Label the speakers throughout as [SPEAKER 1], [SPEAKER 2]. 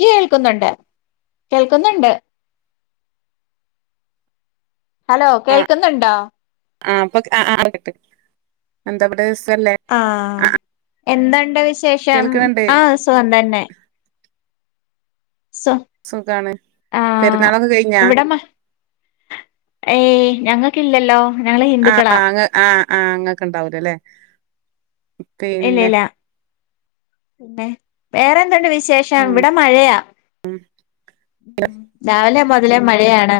[SPEAKER 1] കേൾക്കുന്നുണ്ട് കേൾക്കുന്നുണ്ട് ഹലോ കേൾക്കുന്നുണ്ടോ
[SPEAKER 2] ആ അപ്പൊ ആ കേട്ട് എന്താവിടെസ്
[SPEAKER 1] ആഹ എന്തൊണ്ട് വിശേ ശേഷം
[SPEAKER 2] കേൾക്കണണ്ട്
[SPEAKER 1] ആ സുഖം തന്നെ സോ
[SPEAKER 2] സുഖാണ്
[SPEAKER 1] ആ
[SPEAKER 2] പെരുന്നാളൊക്കെ കഴിഞ്ഞാ
[SPEAKER 1] എവിടമ്മ ഏ ഞങ്ങ ക്കില്ലല്ലോ
[SPEAKER 2] ആ അ ആ ആ ഇങ്ങക്ക് ഇണ്ടാവൂലല്ലെ
[SPEAKER 1] ഇല്ല
[SPEAKER 2] പിന്നെ
[SPEAKER 1] ഇല്ല പിന്നെ വേറെന്തുണ്ട് വിശേ ശേഷം
[SPEAKER 2] ഉം
[SPEAKER 1] ഇവിടെ മഴയാ രാവിലെ മുതലേ മഴയാണ്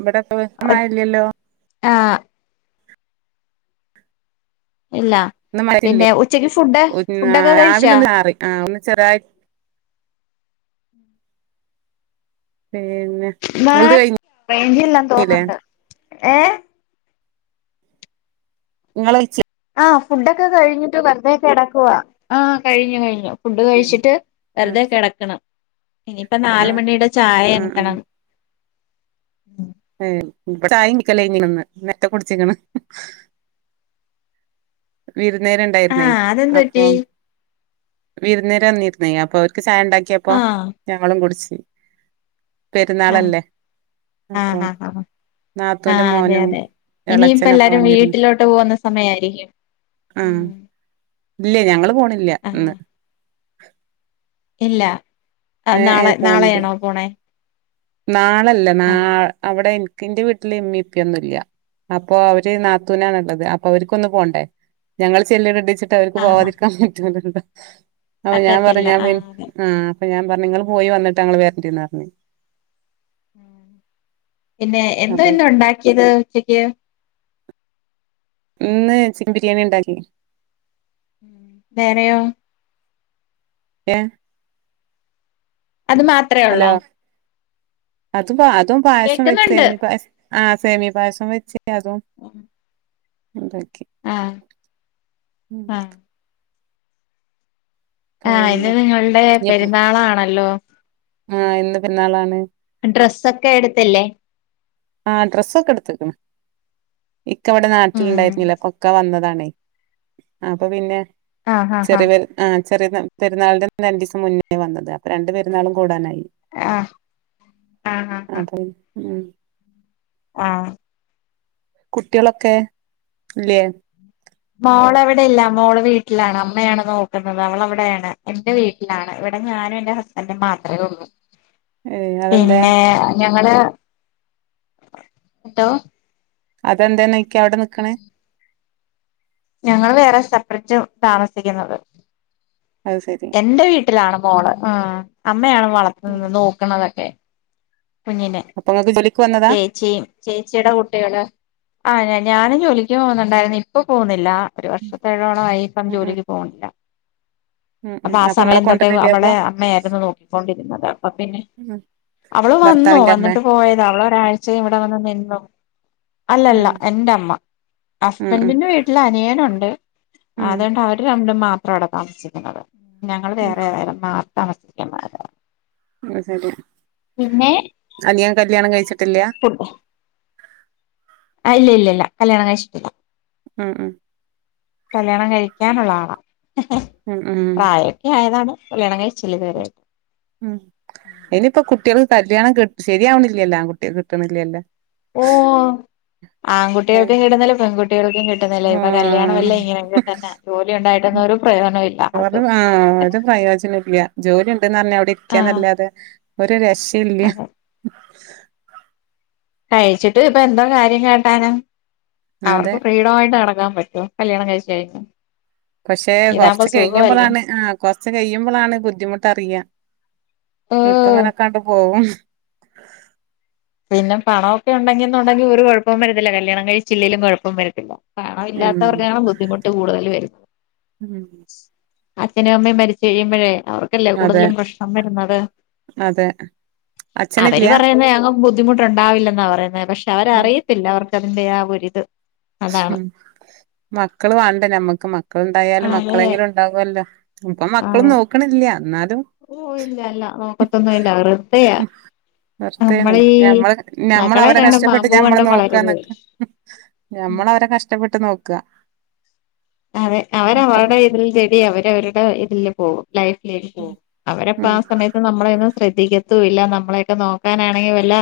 [SPEAKER 2] ഇവിടെ ഇപ്പോ വലിയ ഇല്ലല്ലോ ല്ലല്
[SPEAKER 1] ആ ഇല്ലാ
[SPEAKER 2] ഇന്ന് മഴയില്ലേ
[SPEAKER 1] പിന്നെ ഉച്ചക്ക് ഫുഡ് ഫുഡൊക്കെ കഴിച്ചാ
[SPEAKER 2] ചെറായി പിന്നെ നിങ്ങളത്
[SPEAKER 1] റേഞ്ച് ഇല്ലെന്നു
[SPEAKER 2] കഴിഞ്ഞില്ലേ
[SPEAKER 1] തോന്നുന്നുണ്ട് ഏ
[SPEAKER 2] നിങ്ങളെയ്ച്ചോ
[SPEAKER 1] ആ ഫുഡൊക്കെ കഴിഞ്ഞിട്ട് വെറുതെകെടക്കുവ ആ കഴിഞ്ഞു കഴിഞ്ഞു ഫുഡ് കഴിച്ചിട്ട്
[SPEAKER 2] ആഹ്
[SPEAKER 1] വെറുതെ കിടക്കണം ഇനിയിപ്പ നാലു
[SPEAKER 2] ആഹ്
[SPEAKER 1] മണിയുടെ ചായ
[SPEAKER 2] ആഹ്
[SPEAKER 1] അനത്തണം ഉം
[SPEAKER 2] [inaudible] ഏ ഇ ചായനിക്കല്ലേ നേരത്തെ കുടിച്ചിക്ക്ണ് വിരു ന്നേര് ഉണ്ടായിരുന്നേ
[SPEAKER 1] ആഹ് അതെന്ത് പറ്റി
[SPEAKER 2] അപ്പം വിരുന്നേ [inaudible] ചായ ഉണ്ടാക്കിയപ്പോ
[SPEAKER 1] ആഹ്
[SPEAKER 2] ഞങ്ങളും കുടിച്ച്
[SPEAKER 1] ആ
[SPEAKER 2] പെരുന്നാളല്ലേ അപ്പൊ
[SPEAKER 1] ആഹാ ഹാ ആ
[SPEAKER 2] നാത്തൂന്റെ
[SPEAKER 1] അതെ
[SPEAKER 2] മോനും
[SPEAKER 1] അതെ ഇനി ഇപ്പ
[SPEAKER 2] എളച്ചനൊക്കെ
[SPEAKER 1] എല്ലാരും
[SPEAKER 2] വന്നിരുന്നു
[SPEAKER 1] വീട്ടിലോട്ട് പോകുന്ന സമയായിരിക്കും ഉം
[SPEAKER 2] ഇല്ല്യ ഞങ്ങള് പോണി ഇല്ല്യ
[SPEAKER 1] ആഹ്
[SPEAKER 2] ഇന്ന്
[SPEAKER 1] ഇല്ല ആ
[SPEAKER 2] ഏ ഏ
[SPEAKER 1] നാളെ
[SPEAKER 2] പോണില്ല
[SPEAKER 1] നാളെയാണോ പോണേ
[SPEAKER 2] നാളല്ല നാ
[SPEAKER 1] ആഹ്
[SPEAKER 2] അവിടെ എനി ഇന്റെ വീട്ടില് ഇമ്മേം ഉപ്പയൊന്നൂല്യ അപ്പൊ അവര് നാത്തൂനാണ് ഉള്ളത് അപ്പൊ അവർക്കൊന്ന് പോകണ്ടേ ഞങ്ങൾ ചെല്ലണത് റ്റിട്ട് അവൾക്ക്
[SPEAKER 1] ആഹ്
[SPEAKER 2] പോവാതിരിക്കാൻ ഹും പറ്റുന്നുണ്ട് ഹും ഹ [inaudible] അപ്പ ഞാൻ
[SPEAKER 1] പറ്റത്തില്ല
[SPEAKER 2] പറഞ്ഞ് അപ്പ എനി
[SPEAKER 1] ആഹ് അതെ
[SPEAKER 2] ഉം അപ്പ ഞാൻ പറഞ്ഞ് ഇങ്ങള് പോയി വന്നിട്ട് അങ്ങള് വരണ്ടിന്നറഞ്ഞ്
[SPEAKER 1] പിന്നെ എന്തോ
[SPEAKER 2] അപ്പൊ
[SPEAKER 1] ഇന്ന് ഉണ്ടാക്കിയത് ഉച്ചയ്ക്ക്
[SPEAKER 2] ഇന്ന് ചിക്കൻ ബിരിയാണി ഇണ്ടാക്കി
[SPEAKER 1] ഉം വേറെയോ
[SPEAKER 2] ഏം
[SPEAKER 1] അത് മാത്രേ ഒള്ളോ
[SPEAKER 2] അത് ബാ തും പായസും വച്ച് സേമിയ പായസം ആ സേമിയ പായസം വെച്ച് ഏതോ ഉണ്ടാക്കി
[SPEAKER 1] ആഹ്
[SPEAKER 2] ഉം
[SPEAKER 1] ആഹ് ആ ഇന്ന്
[SPEAKER 2] പിന്നെ
[SPEAKER 1] നിങ്ങളുടെ പെരുന്നാളാണല്ലോ
[SPEAKER 2] ആ ഇന്ന് പെരുന്നളാണ്
[SPEAKER 1] ഡ്രസ്സൊക്കെ എടുത്തില്ലേ
[SPEAKER 2] ആ ഡ്രസ്സൊക്കെ എടുത്ത്ക്ണ് ഇക്ക അവിടെ നാട്ടില്ണ്ടായിരുന്നില്ല അപ്പൊ ഒക്കെ വന്നതാണേ അപ്പൊ പിന്നെ
[SPEAKER 1] ആഹ് ആഹ് ആഹ്
[SPEAKER 2] ചെറിയവൻ ആ ചെറിയതാ പെരുന്നാളിന്റ ന്ന് രണ്ടീസം മുന്നേ വന്നത് അപ്പൊ രണ്ട് പെരുന്നാളും കൂടാനായി
[SPEAKER 1] ആഹ് ആഹ് ആഹ്
[SPEAKER 2] അതെ ഉം
[SPEAKER 1] ആഹ്
[SPEAKER 2] കുട്ടികളൊക്കെ ഇല്ലേ
[SPEAKER 1] മോളവിടെ ഇല്ല മോള് വീട്ടിലാണ് അമ്മയാണ് നോക്കുന്നത് അവളവിടേണ് എന്റെ വീട്ടിലാണ് ഇവിടെ ഞാനും എൻ്റെ ഹസ്ബൻഡും മാത്രേ ഒള്ളൂ
[SPEAKER 2] ഏഹ് അതെന്തേ
[SPEAKER 1] പിന്നെ ഞ ങ്ങളെ എന്തോ
[SPEAKER 2] അതെന്താണ് ഇക്ക അവിടെ നിക്കണ്
[SPEAKER 1] ഞങ്ങള് വേറെ സെപ്പറെറ്റ് താമസിക്കുന്നത്
[SPEAKER 2] അത് ശെരി
[SPEAKER 1] ട്ടിലാണ് മോള് ആ അഹ് അമ്മയാണ് വളത്തുന്നത് നോക്കണതെ ഏ കുഞ്ഞിനെ
[SPEAKER 2] അപ്പൊ ഇങ്ങക്ക് ജോലിക്ക് വന്നതാ
[SPEAKER 1] ചേച്ചിയും ചേച്ചിയുടെ കുട്ടികള് ആ - ഞാനും ജോലിക്ക് പോകുന്നുണ്ടായിരുന്നു ഇപ്പം പോകുന്നില്ല ഒരു വർഷത്തെളമായി ഇപ്പൊ
[SPEAKER 2] ഉം ഉം
[SPEAKER 1] ജോലിക്ക് പോണില്ല
[SPEAKER 2] ഉം ഉം
[SPEAKER 1] അപ്പൊ ആ
[SPEAKER 2] ഇമ്മളെ
[SPEAKER 1] സമയം തൊട്ടേ
[SPEAKER 2] കൊണ്ടരണില്ലേ അപ്പൊ
[SPEAKER 1] അവളെ അമ്മയായിരുന്നു നോക്കിക്കൊണ്ടിരുന്നത് അപ്പൊ പിന്നെ-
[SPEAKER 2] ഉം
[SPEAKER 1] ആ വന്നു
[SPEAKER 2] ഭർത്താവിന്റെ അമ്മേ
[SPEAKER 1] വന്നിട്ട് പോയതാ അവള് ഒരാഴ്ച ഇവിടെ വന്ന് നിന്നു അല്ലല്ല
[SPEAKER 2] ഉം
[SPEAKER 1] എൻ്റെമ്മ
[SPEAKER 2] ഉം ഉം
[SPEAKER 1] ഹസ്ബൻഡിന്റെ വീട്ടിൽ അനിയനുണ്ട്
[SPEAKER 2] ഉം
[SPEAKER 1] അതുകൊണ്ട് അവര് ഇപ്പം - [unintelligible] മാത്രം അവിടെ താമസിക്കുന്നത് ഞങ്ങള്
[SPEAKER 2] ഉം
[SPEAKER 1] വേറെ വെറെ മാ- [unintelligible]
[SPEAKER 2] ശരിയാ അനിയൻ കല്യാണം കഴിച്ചിട്ടില്ല.
[SPEAKER 1] ആ ഇല്ല ഇല്ല ഇല്ല കല്യാണം കഴിച്ചിട്ടില്ല.
[SPEAKER 2] ആഹ് ആഹ്
[SPEAKER 1] കല്യാണം കഴിക്കാനുള്ള ആളാ
[SPEAKER 2] ഉം ഉം
[SPEAKER 1] പ്രായൊക്കെ ആയതാണ് കല്യാണം കഴിച്ചില്ല ഇതുവരെ
[SPEAKER 2] ഉം ഇനിയിപ്പം കുട്ടികള്- കല്യാണം ക ശരിയാവന്നില്ലല്ലോ ആകുട്ടിയെ കിട്ടണില്ലല്ലോ
[SPEAKER 1] ഓ ആൺകുട്ടിയൊക്കെ ഇടുന്നല്ല പെൺകുട്ടി
[SPEAKER 2] ആഹ്
[SPEAKER 1] തന്നെ ജോലി ഉണ്ടായിട്ടൊന്നും ഒരു പ്രയോജനം ഇല്ല
[SPEAKER 2] ആഹ് ഒരു
[SPEAKER 1] ആർക്കും
[SPEAKER 2] ആഹ് പ്രയോജന ഇല്ല ജോലി ഉണ്ടന്ന് അറിഞ്ഞാ അവിടെ
[SPEAKER 1] ആഹ്
[SPEAKER 2] ഇരിക്കന്നല്ലാതെ- ഒരു രസ ഇല്ല
[SPEAKER 1] അതെ കഴിച്ചിട്ട് ഇപ്പ എന്തോ കാര്യം കേട്ടാനും അവർക്ക്
[SPEAKER 2] അതെ
[SPEAKER 1] ഫ്രീഡമായിട്ട് നടക്ക [unintelligible] പറ്റുമോ കല്യാണം കഴിച്ച കഴിഞ്ഞൂ
[SPEAKER 2] പക്ഷെ കൊറച്ച് കഴിയുമ്പോളാണ് ആ കൊറച്ച് കഴിയുമ്പോളാണ് ബുദ്ധിമുട്ടറിയാ ഇപ്പ
[SPEAKER 1] ഓഹ്
[SPEAKER 2] ഇങ്ങനെക്കാണ്ട് പോവും
[SPEAKER 1] പിന്നെ പണമൊക്കെ ഉണ്ടെങ്കി എന്നുണ്ടെങ്കിൽ ഒരു കുഴപ്പം വരത്തില്ല കല്യാണം കഴിച്ചില്ലയിലും കുഴപ്പം വരത്തില്ല. പണ
[SPEAKER 2] ഉം
[SPEAKER 1] ഇല്ലാത്തവർക്കാണ് ബുദ്ധിമുട്ട് കൂടുതൽ വരുന്നത്.
[SPEAKER 2] ഉം
[SPEAKER 1] അച്ഛനും അമ്മയും മരിച്ചു കഴിയുമ്പോഴേ അവർക്കല്ലേ
[SPEAKER 2] അതെ
[SPEAKER 1] കൂടുതലും പ്രശ്നം വരുന്നത്
[SPEAKER 2] അതെ അച്ഛനില്ല
[SPEAKER 1] അവര് പറയുന്ന ദ്ധിമുട്ട് ഉണ്ടാവില്ലെന്നാ പറയ്ന്നേ പക്ഷെ
[SPEAKER 2] ഉം
[SPEAKER 1] അവരറിയത്തില്ല അവർ അതിന്റെ ആ ഒരിത് അതാണ്
[SPEAKER 2] ഉം മക്കള് വാണ്ടെ ഞമ്മക്ക് മക്കള്ണ്ടായാല്
[SPEAKER 1] അതെ
[SPEAKER 2] മക്കളെങ്കിലും ണ്ടാവൊല്ലോ ഇപ്പം മക്കളും
[SPEAKER 1] അതെ
[SPEAKER 2] നോക്ക്ണില്ല്യ ന്നാലും
[SPEAKER 1] ഓ ഇല്ല ഇല്ല നോക്കത്തൊന്നും ഇല്ല വെറുതെയാ
[SPEAKER 2] വെർതേണ്
[SPEAKER 1] നമ്മളീ
[SPEAKER 2] ഞമ്മള്
[SPEAKER 1] മക്കളെ
[SPEAKER 2] ഞമ്മളവരെ
[SPEAKER 1] കണ്ടും
[SPEAKER 2] കഷ്ടപ്പെട്ട്
[SPEAKER 1] പാമ്പു
[SPEAKER 2] ഞമ്മളെ
[SPEAKER 1] കണ്ടും വളരരുത്
[SPEAKER 2] നോക്കാന്നൊക്കെ നമ്മളവരെ കഷ്ടപ്പെട്ട് നോക്ക
[SPEAKER 1] അതെ അവര അവര്ടെ ഇതിൽ ശെരി അവരവര് ടെ ഇതില്ല് പോകും ലൈഫ് ലേക്ക് പോകും അവരപ്പ
[SPEAKER 2] ഉം
[SPEAKER 1] ആ സമയത്ത് നമ്മളെയൊന്നും ശ്രദ്ധിക്കത്തൂ ഇല്ല നമ്മളെയൊക്കെ നോക്കാനാണെങ്കി വല്ല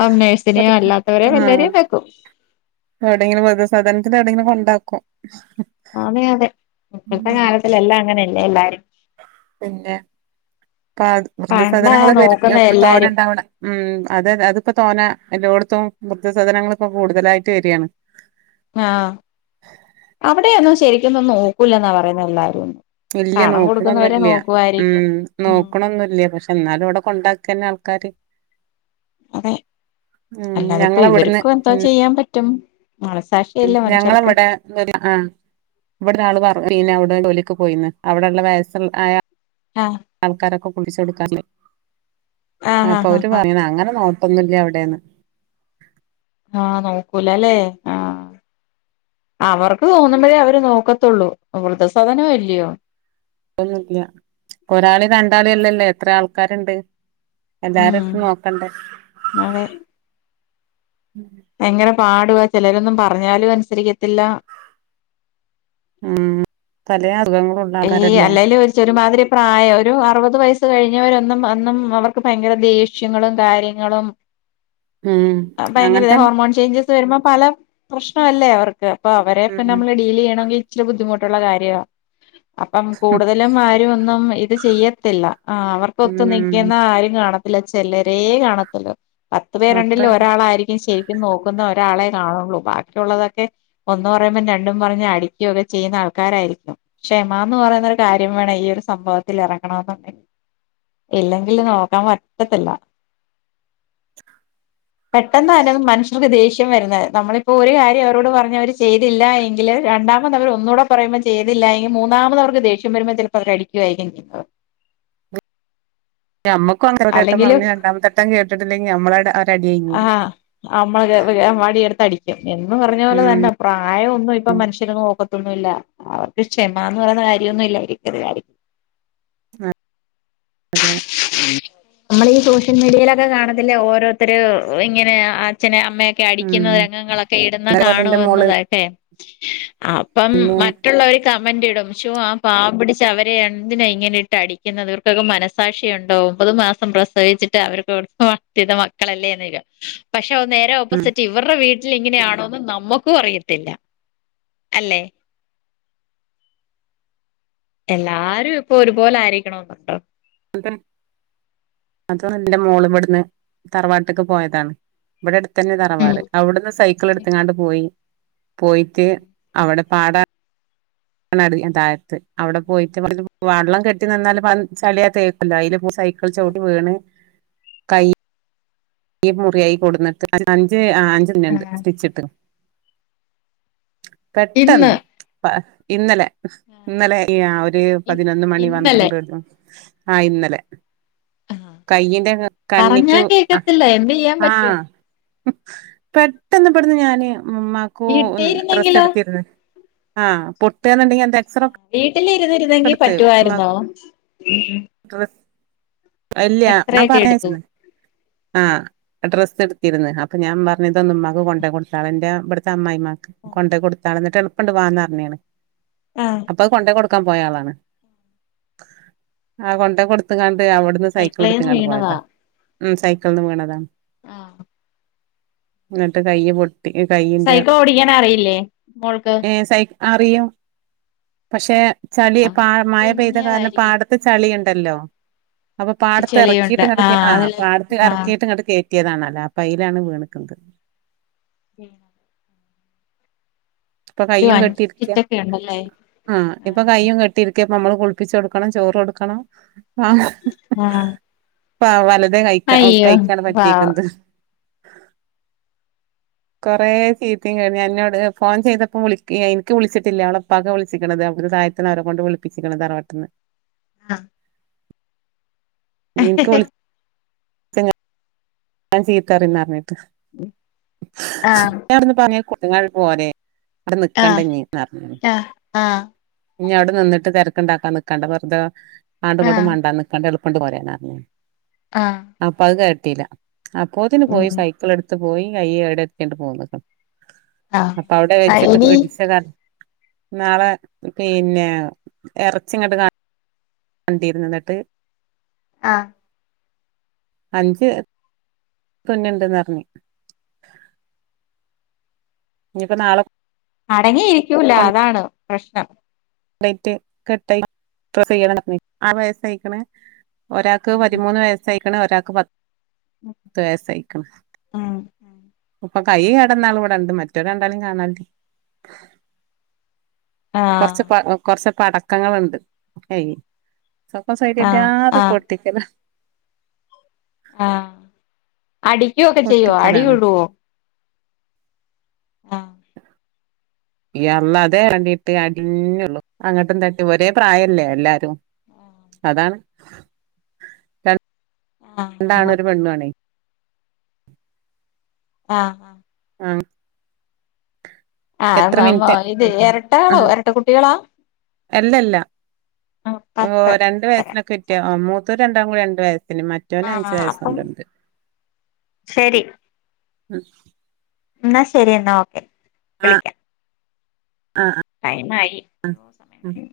[SPEAKER 1] ഹോം നേഴ്സിനെയോ
[SPEAKER 2] വെർതെ
[SPEAKER 1] അല്ലാത്തവരെയോ
[SPEAKER 2] ആഹ്
[SPEAKER 1] വല്ലരെയും വെക്കും
[SPEAKER 2] എവ്ടെങ്കിലും വൃന്ദസദനത്തിലെവിടെങ്കിലും കൊണ്ട് ണ്ടാക്കും
[SPEAKER 1] അതെ അതെ ഇപ്പത്തെ
[SPEAKER 2] ഉം
[SPEAKER 1] കാലത്തിലെല്ലാം അങ്ങനെന്നെ ല്ലേ എല്ലാരും
[SPEAKER 2] പിന്നെ കാട്
[SPEAKER 1] പണ്ടാ
[SPEAKER 2] വൃന്ദസദനങ്ങള്
[SPEAKER 1] നോക്കുന്ന
[SPEAKER 2] പെരു തോന
[SPEAKER 1] എല്ലാരും
[SPEAKER 2] ഇണ്ടാവണം ഉം അതെ അതെ അത്പ്പോ തോനേ എല്ലോട്ത്തും വൃന്ദസദനങ്ങള്പ്പൊ കൂട്തലായ്ട്ട് വര്യാണ്
[SPEAKER 1] ആഹ് അവ്ടെയൊന്നും ശെരി ക്കൊന്നും നോക്കൂല്ലാന്നാ പറയ്ന്നെ എല്ലാരെയൊന്നും
[SPEAKER 2] ഇല്ല നോക്ക്ണെന്നുല്ല്യ ഉം നോക്ക്ണൊന്നുല്ല്യ പക്ഷെ ന്നാലും അവ്ടെ കൊണ്ടാ ക്കന്നെ ആൾക്കാര്
[SPEAKER 1] അതെ
[SPEAKER 2] ഉം
[SPEAKER 1] അല്ലാതെ ഇപ്പ ഇവർക്കും എന്തോ ചെയ്യാംപറ്റ് റ്റും
[SPEAKER 2] ഞങ്ങള ഇവിടെ [unintelligible] ആ ഇവിടൊരാള് വർക്കയ്യണ് അവി [unintelligible] ജോലിക്ക് പോയിന്ന് അവിടെള്ള വയസ്സ് ആയ
[SPEAKER 1] ആഹ്
[SPEAKER 2] ആൾക്കാരൊക്കെ പോലീസ് എടുക്കാറില്ല
[SPEAKER 1] ആഹ്
[SPEAKER 2] അപ്പൊ
[SPEAKER 1] ആഹ് ആഹ്
[SPEAKER 2] അവര്
[SPEAKER 1] ആഹ്
[SPEAKER 2] പറഞ്ഞേണ് അങ്ങനെ നോ ഒന്നുല്ല അവിടെന്ന്
[SPEAKER 1] ആഹ് നോക്കൂലല്ലേ ആഹ് അവർക്ക് തോന്നുമ്പോഴേ അവര് നോക്കത്തുള്ളൂ വൃദ്ധ സദനം ആല്ലിയോ
[SPEAKER 2] ഒന്നുല്ല ഒരാള് രണ്ടാള് അല്ലല്ലോ എത്ര ആൾക്കാരുണ്ട് അതാരപ്പ
[SPEAKER 1] ഉം
[SPEAKER 2] നോക്കണ്ടേ
[SPEAKER 1] എങ്ങനെ പാടുവാ ചിലരൊന്നും പറഞ്ഞാലും അനുസരിക്കത്തില്ല
[SPEAKER 2] ഉം പലയാ
[SPEAKER 1] ഈ അല്ലേല് ഒരു ചൊ ഒരുമാതിരി പ്രായം ഒരു അറുപത് വയസ് കഴിഞ്ഞവരൊന്നും അന്നും അവർക്ക് ഭയങ്കര ദേഷ്യങ്ങളും കാര്യങ്ങളും
[SPEAKER 2] ഉം
[SPEAKER 1] ആ
[SPEAKER 2] അങ്ങനെ
[SPEAKER 1] ഭയങ്കര ഇ
[SPEAKER 2] തന്നെ
[SPEAKER 1] ഹോർമോൺ ചേഞ്ചസ് വരുമ്പ പല പ്രശ്നമല്ലേ അവർക് [unintelligible] അപ്പൊ അവരെപ്പ
[SPEAKER 2] ഉം
[SPEAKER 1] നമ്മൾ ഡീൽ ചെയ്യണമെങ്കി ഇച്ചിരി ബുദ്ധിമുട്ട് [unintelligible] കാര്യ അപ്പം കൂടുതലും ആരും ഒന്നും ഇത് ചെയ്യത്തില്ല ആ അവർക്ക്ക്കൊത്തു
[SPEAKER 2] ഉം
[SPEAKER 1] നിൽക്കുന്ന ആരും കാണ അല ചെലരേ കാണത്തില്ല പത്ത്
[SPEAKER 2] അത്ര
[SPEAKER 1] പേരുണ്ടങ്കിൽ ഒരാളായിരിക്കും ശ ഇ നോക്കുന്ന ഒരാളെ കാണുള്ളൂ ബാക്കിയുള്ളതൊക്കെ ഒന്ന് പറയുമ്പം രണ്ടും പറഞ്ഞ് അടിക്കൊക്കെ ചെയ്യുന്ന ആൾക്കാരായിരിക്കും ക്ഷമ പറയുന്ന ഒരു കാര്യം വേണം ഈ ഒരു സംഭവത്തിൽ ഇറങ്ങണമെന്നു ഇല്ലെങ്കില് നോക്കാൻ പറ്റത്തില്ല പെട്ടെന്ന് തന്നെ മനുഷ്യർക്കെ ദേഷ്യം വരുന്നത് നമ്മളിപ്പോ ഒരു കാര്യം അവരോട് പറഞ്ഞഞ് അവര് ചെയ്തില്ല എങ്കില് രണ്ടാമത് അവർ ഒന്നുകൂടെ പറയുമ്പോൾ ചെയ്തില്ല മൂന്നാമത് അവർക്ക് ദേഷ്യം വരുമ്പോൾ ചിലപ്പോൾ അവര് അടിക്കുയായിക്കും
[SPEAKER 2] ഞമ്മക്കും അ [unintelligible] പറഞ്ഞു രണ്ടാമത്തെട്ടം കേട്ടിട്ടീല്ലെങ്കിൽ ഞമ്മളെ ഒരടികഴിഞ്ഞ്
[SPEAKER 1] ആഹ് നമ്മള് വടിയെടുത്ത് അടിക്കും എന്ന് പറഞ്ഞ പോലെ തന്നെ പ്രായം ഒന്നും ഇപ്പം മനുഷ്യര് നോക്കു [unintelligible] ണില്ല അവർടെ ഇഷ് ക്ഷമ എന്ന് പറയുന്ന കാര്യമൊന്നും ഇല്ല [unintelligible]
[SPEAKER 2] ആഹ് അതെ.
[SPEAKER 1] നമ്മളീ ഈ സോഷ്യൽ മീഡിയിലൊക്കെ കാണത്തില്ലേ ഓരോരുത്തർ ഇങ്ങനെ അച്ഛനേ അ അമ്മയൊക്കെ
[SPEAKER 2] ഉം
[SPEAKER 1] അടിക്കുന്ന രംഗങ്ങളൊക്കെ ഇടുന്ന
[SPEAKER 2] അതേപോലെ എന്റെ
[SPEAKER 1] കാണുവുന്ന
[SPEAKER 2] മോള്
[SPEAKER 1] താട്ടെ അപ്പം
[SPEAKER 2] പിന്നെ
[SPEAKER 1] മറ്റുള്ളവര് കമന്റ് ഇടും ഷോ ആ പാവം പിടിച്ച അവരെ എന്തിനാ ഇങ്ങനെ ഇട്ട് അടിക്കുന്നത് ഇവർക്കൊക്കെ മനസാക്ഷി ഉണ്ടോ ഒമ്പത് മാസം പ്രസവിച്ചിട്ട് അവർക്ക് വളർത്തിനെ മക്കളല്ലേ പക്ഷേ നേരെ ഓപ്പോസിറ്റ് ഇവർടെ വി ഇങ്ങനെയാണോന്ന് നമുക്കും അറിയത്തില്ല അല്ലെ എല്ലാരും ഇപ്പോ ഒരുപോലെ ആയിരിക്കണെന്നുണ്ടോ
[SPEAKER 2] അത് എന്റെ മോള് ഇവിടുന്ന് തറവാട്ടക്ക് പോയതാണ് ഇവിടെ അടു ഇതെന്നെ
[SPEAKER 1] ഉം
[SPEAKER 2] തറവാട് അവ്ട്ന്ന് സൈക്കിള് ഇട്ത്ത്ങ്ങാണ്ട് പോയി പോയിറ്റ് അവടെ പാടാ വനറിയാം താഴത്ത് അവിടെ പോയിട്ട് വള്ളം കെട്ടി നിന്നാലും പ്പത് ചള്യാ തേപ്പ് ല്ലയില് പ്പോ സൈക്കിൾ ചൗട്ടി വീണ് കൈ യ്യീ മുറിയായി കൊട്ന്നിട്ട് അ അഞ്ച് ആ അഞ്ചണ്ണം ഇണ്ട്
[SPEAKER 1] ആഹ്
[SPEAKER 2] സ്റ്റിച്ചിട്ട്
[SPEAKER 1] ഇന്ന്
[SPEAKER 2] പെട്ടെന്ന് പ ഇന്നലെ ഇന്നലെ ഒരു
[SPEAKER 1] ഇ
[SPEAKER 2] പതിനൊന്ന് മണി
[SPEAKER 1] ഇന്നലെ
[SPEAKER 2] പന്ത്രണ്ടണിഅ ആഹ് ഇന്നലെ
[SPEAKER 1] ആഹ്
[SPEAKER 2] കയ്യിന്റെ കണ്ണിക്ക്
[SPEAKER 1] പറഞ്ഞാ കേക്കത്തില്ല എന്തെയ്യാൻ
[SPEAKER 2] ആ
[SPEAKER 1] പറ്റും
[SPEAKER 2] പെട്ടെന്ന് ഇബട്ന്ന് ഞാന് ഇമ്മമാക്കോ ഒന്ന് ഡ്രസ്സ്
[SPEAKER 1] വീട്ടിയിരുന്നെങ്കിലോ
[SPEAKER 2] എടുത്തിരിന്ന് ആഹ് പൊട്ട്ന്ന്ണ്ടെങ്കി എന്താ
[SPEAKER 1] വീട്ടിലിരുന്നിരുന്നെങ്കിൽ പറ്റുവായിരുന്നോ
[SPEAKER 2] അല്ല
[SPEAKER 1] എക്സറേ
[SPEAKER 2] ഞാൻ
[SPEAKER 1] ഒക്കെ എടുത്തു
[SPEAKER 2] പറഞ്ഞയ്ച്ചനെ ആഹ് അത് ഡ്രസ്സ് എടുത്തിരുന്നു അപ്പൊ ഞാൻ പറ
[SPEAKER 1] ആഹ്
[SPEAKER 2] ഇതൊന്നുമമാക്ക് കൊണ്ട്
[SPEAKER 1] ആഹ്
[SPEAKER 2] കൊടുത്തളന്റെ ഇബുടുത്തെ അമ്മായിമ്മ കൊണ്ട് പോയി കൊട് എന്നിട്ട് എളുപ്പണ്ട് വാങ്ങാറഞന്
[SPEAKER 1] ആഹ്
[SPEAKER 2] അപ്പൊ അത് കൊണ്ട കൊടുക്ക കൊടുക്കാൻ പോയളാണ്
[SPEAKER 1] ആഹ്
[SPEAKER 2] കൊടുത്ത്ങ്ങാണ്ട്
[SPEAKER 1] ആഹ്
[SPEAKER 2] അവിടുന്ന് സൈക്കിളും
[SPEAKER 1] സൈക്കിളേന്ന്
[SPEAKER 2] എടുത്ത്ങ്ങാണ്ട്
[SPEAKER 1] വീണതാ
[SPEAKER 2] പോയതാ ഉം സൈക്കിൾന്ന് വീണതാണ്
[SPEAKER 1] ആഹ്
[SPEAKER 2] എന്നിട്ട് കയ്യ് പൊട്ടി കയ്യിന്റെ
[SPEAKER 1] സൈക്കിൾ ഓടിക്കാൻ അറിയില്ലേ മോൾക്ക്
[SPEAKER 2] ഏഹ് സൈ അറിയും പക്ഷെ ചളി
[SPEAKER 1] ആഹ്
[SPEAKER 2] പ മഴ പെയ്ത കാരണം
[SPEAKER 1] തെന്നിയതായിരിക്കും
[SPEAKER 2] പാടത്ത് ചളിയാണ് ട്ടല്ലോ അപ്പൊ പാടത്ത് ഇറക്കിയിട്ട്
[SPEAKER 1] ചെളിയുണ്ട്
[SPEAKER 2] ഇങ്ങിടക്ക
[SPEAKER 1] ആഹ്
[SPEAKER 2] ആ
[SPEAKER 1] അതല്ലേ
[SPEAKER 2] പാടത്ത്
[SPEAKER 1] ആഹ്
[SPEAKER 2] അറക്കിട്ട് ഇങ്ങട്ട് കേ കേയട്ടതാണ് അല്ലാതെ അപ്പോ അതിലാണ് വീണത്
[SPEAKER 1] ഉം
[SPEAKER 2] ഇപ്പൊ
[SPEAKER 1] അയ്യോ
[SPEAKER 2] കയ്യും
[SPEAKER 1] അഞ്ച്
[SPEAKER 2] കെട്ടിയിരിക്ക
[SPEAKER 1] സ്റ്റിച്ചൊക്കെ ഉണ്ടല്ലേ
[SPEAKER 2] ആ ഇപ്പൊ കയ്യയും കെട്ടിരിക്ക ക്ക നമ്മള് കുളിപ്പിച്ച് കൊടുക്കണം ചോറ് കൊടുക്കണം ആഹ്
[SPEAKER 1] ആഹ്
[SPEAKER 2] പാവലേ ഇടത്
[SPEAKER 1] അയ്യോ
[SPEAKER 2] കൈക്കാണ്കഴിക്കാൻ
[SPEAKER 1] പാവം
[SPEAKER 2] പറ്റിക്കണത് കൊറെ ചീത്തയും കഴിഞ്ഞ എന്നോട് ഫോൺ ചെയ്തപ്പോ വിള എനിക്ക് വിളിച്ചിട്ടില്ല അവള ഇപ്പാക്കാണ് വിളിച്ചിക്ക്ണ്അവ ഒരു താഴത്ത് നിന്ന് അവരെ കൊണ്ട് വിളിപ്പിച്ചിക്കണ് തറവട്ടന്ന്
[SPEAKER 1] ആ
[SPEAKER 2] നിനക്ക് വിളി [unintelligible] ഞാൻ ചീത്ത അറയുംന്ന് അറിഞ്ഞിട്ട്
[SPEAKER 1] ആഹ്
[SPEAKER 2] ഞാനവിന്ന് പറഞ്ഞ് കോ ങ്ങൾ പോരേ ആടെ
[SPEAKER 1] ആഹ്
[SPEAKER 2] നിക്കണ്ടഞ്ഞ് ന്നർഞ്ഞ്ണ്
[SPEAKER 1] ആഹ് ആഹ്
[SPEAKER 2] ഇനി അവടെ നിന്നിട്ട് തെരക്ക്ണ്ടാക്കാ നിക്കണ്ടാ വെറ്തെ ആട്ടും ഇങ്ങട്ടും
[SPEAKER 1] ആഹ്
[SPEAKER 2] മണ്ടാ നിക്കണ്ടാ എളു കൊണ്ട് പോരേന്നർഞ്ഞ്
[SPEAKER 1] ആഹ്
[SPEAKER 2] അപ്പഹ് കേ ത്തിലാ അപ്പോത്തിന് പോയി
[SPEAKER 1] ഉം
[SPEAKER 2] സൈക്കിളെടു- ത്ത് പോയി അയ്യ എവിടെ എത്തിട്ട് പോന്നപ്പം
[SPEAKER 1] ആഹ്
[SPEAKER 2] അപ്പൊ അവിടെ
[SPEAKER 1] ആഹ്
[SPEAKER 2] വെച്ചിട്ട്
[SPEAKER 1] ഇനി
[SPEAKER 2] പിടിച്ച കാരണം നാളെ പിന്നെ എറച്ചിങ്ങാട്ട് കാ വണ്ടീരുന്ന് എന്നിട്ട്
[SPEAKER 1] ആഹ്
[SPEAKER 2] അഞ്ച് ഇപ്പന്നെണ്ട്ന്നർഞ്ഞ് ഇഞ്ഞിപ്പം നാളെ
[SPEAKER 1] അടങ്ങിയിരിക്കൂല അതാണ് പ്രശ്നം
[SPEAKER 2] [unintelligible] ഡ്രസ്സെയ്യണന്നർഞ്ഞ് ആറ് വയസായിക്കണ് ഒരാക്ക്
[SPEAKER 1] ഉം
[SPEAKER 2] പതിമൂന്ന് വയസ്സായി ക്ക്ണ് ഒരാക്ക് പ ത്ത് വയസായക്കണ്
[SPEAKER 1] ഉം
[SPEAKER 2] ഇപ്പൊ കൈ കിടന്നാളിവിടെണ്ട് മറ്റോരെ രണ്ടാളേം കാണനില്ല
[SPEAKER 1] ആഹ്
[SPEAKER 2] കൊറച്ച് പടക്കങ്ങളുണ്ട് ഏയ് സ്വപ്പം
[SPEAKER 1] ആഹ്
[SPEAKER 2] സ്വൈര്യവില്ലാതെ
[SPEAKER 1] ആഹ്
[SPEAKER 2] പൊട്ടിക്കല
[SPEAKER 1] ആഹ് അടിക്കുവൊക്കെ ചെയ്യോ അടി
[SPEAKER 2] പൊട്ടിക്കലാണ്
[SPEAKER 1] കൂടുവൊ ആഹ്
[SPEAKER 2] യാ അള്ളാ അതേ വേണ്ടിട്ട് അതന്നെയൊള്ളൂ അങ്ങോട്ടും തട്ടി ഒരേ പ്രായല്ലേ എല്ലാരും അതാണ് താണ്
[SPEAKER 1] ആഹ്
[SPEAKER 2] രണ്ടാണും ഒരു പെണ്ണുവാണെ
[SPEAKER 1] ആഹ്
[SPEAKER 2] ആഹ്
[SPEAKER 1] ആഹ്
[SPEAKER 2] എത്ര മിനിറ്റ്
[SPEAKER 1] [unintelligible] ഇത് എരട്ടകളോ
[SPEAKER 2] ആഹ്
[SPEAKER 1] എരട്ട കുട്ടികളാ
[SPEAKER 2] അല്ലല്ല
[SPEAKER 1] ആഹ്
[SPEAKER 2] ഓ
[SPEAKER 1] പത്ത്
[SPEAKER 2] രണ്ട്
[SPEAKER 1] പത്തര
[SPEAKER 2] വയസിനൊക്കെ വ്യത്യ മൂത്ത രണ്ട [unintelligible] രണ്ട് വയസ്
[SPEAKER 1] അഹ് ആഹ് അപ്പം ശെരി
[SPEAKER 2] ഉം
[SPEAKER 1] എന്നാ ശരി എന്നാ ഓക്കെ
[SPEAKER 2] ആഹ്
[SPEAKER 1] വിളിക്ക
[SPEAKER 2] ആഹ്
[SPEAKER 1] ടൈംമായി അയ്യോ സമയം
[SPEAKER 2] ആഹ്
[SPEAKER 1] കഴിഞ്ഞു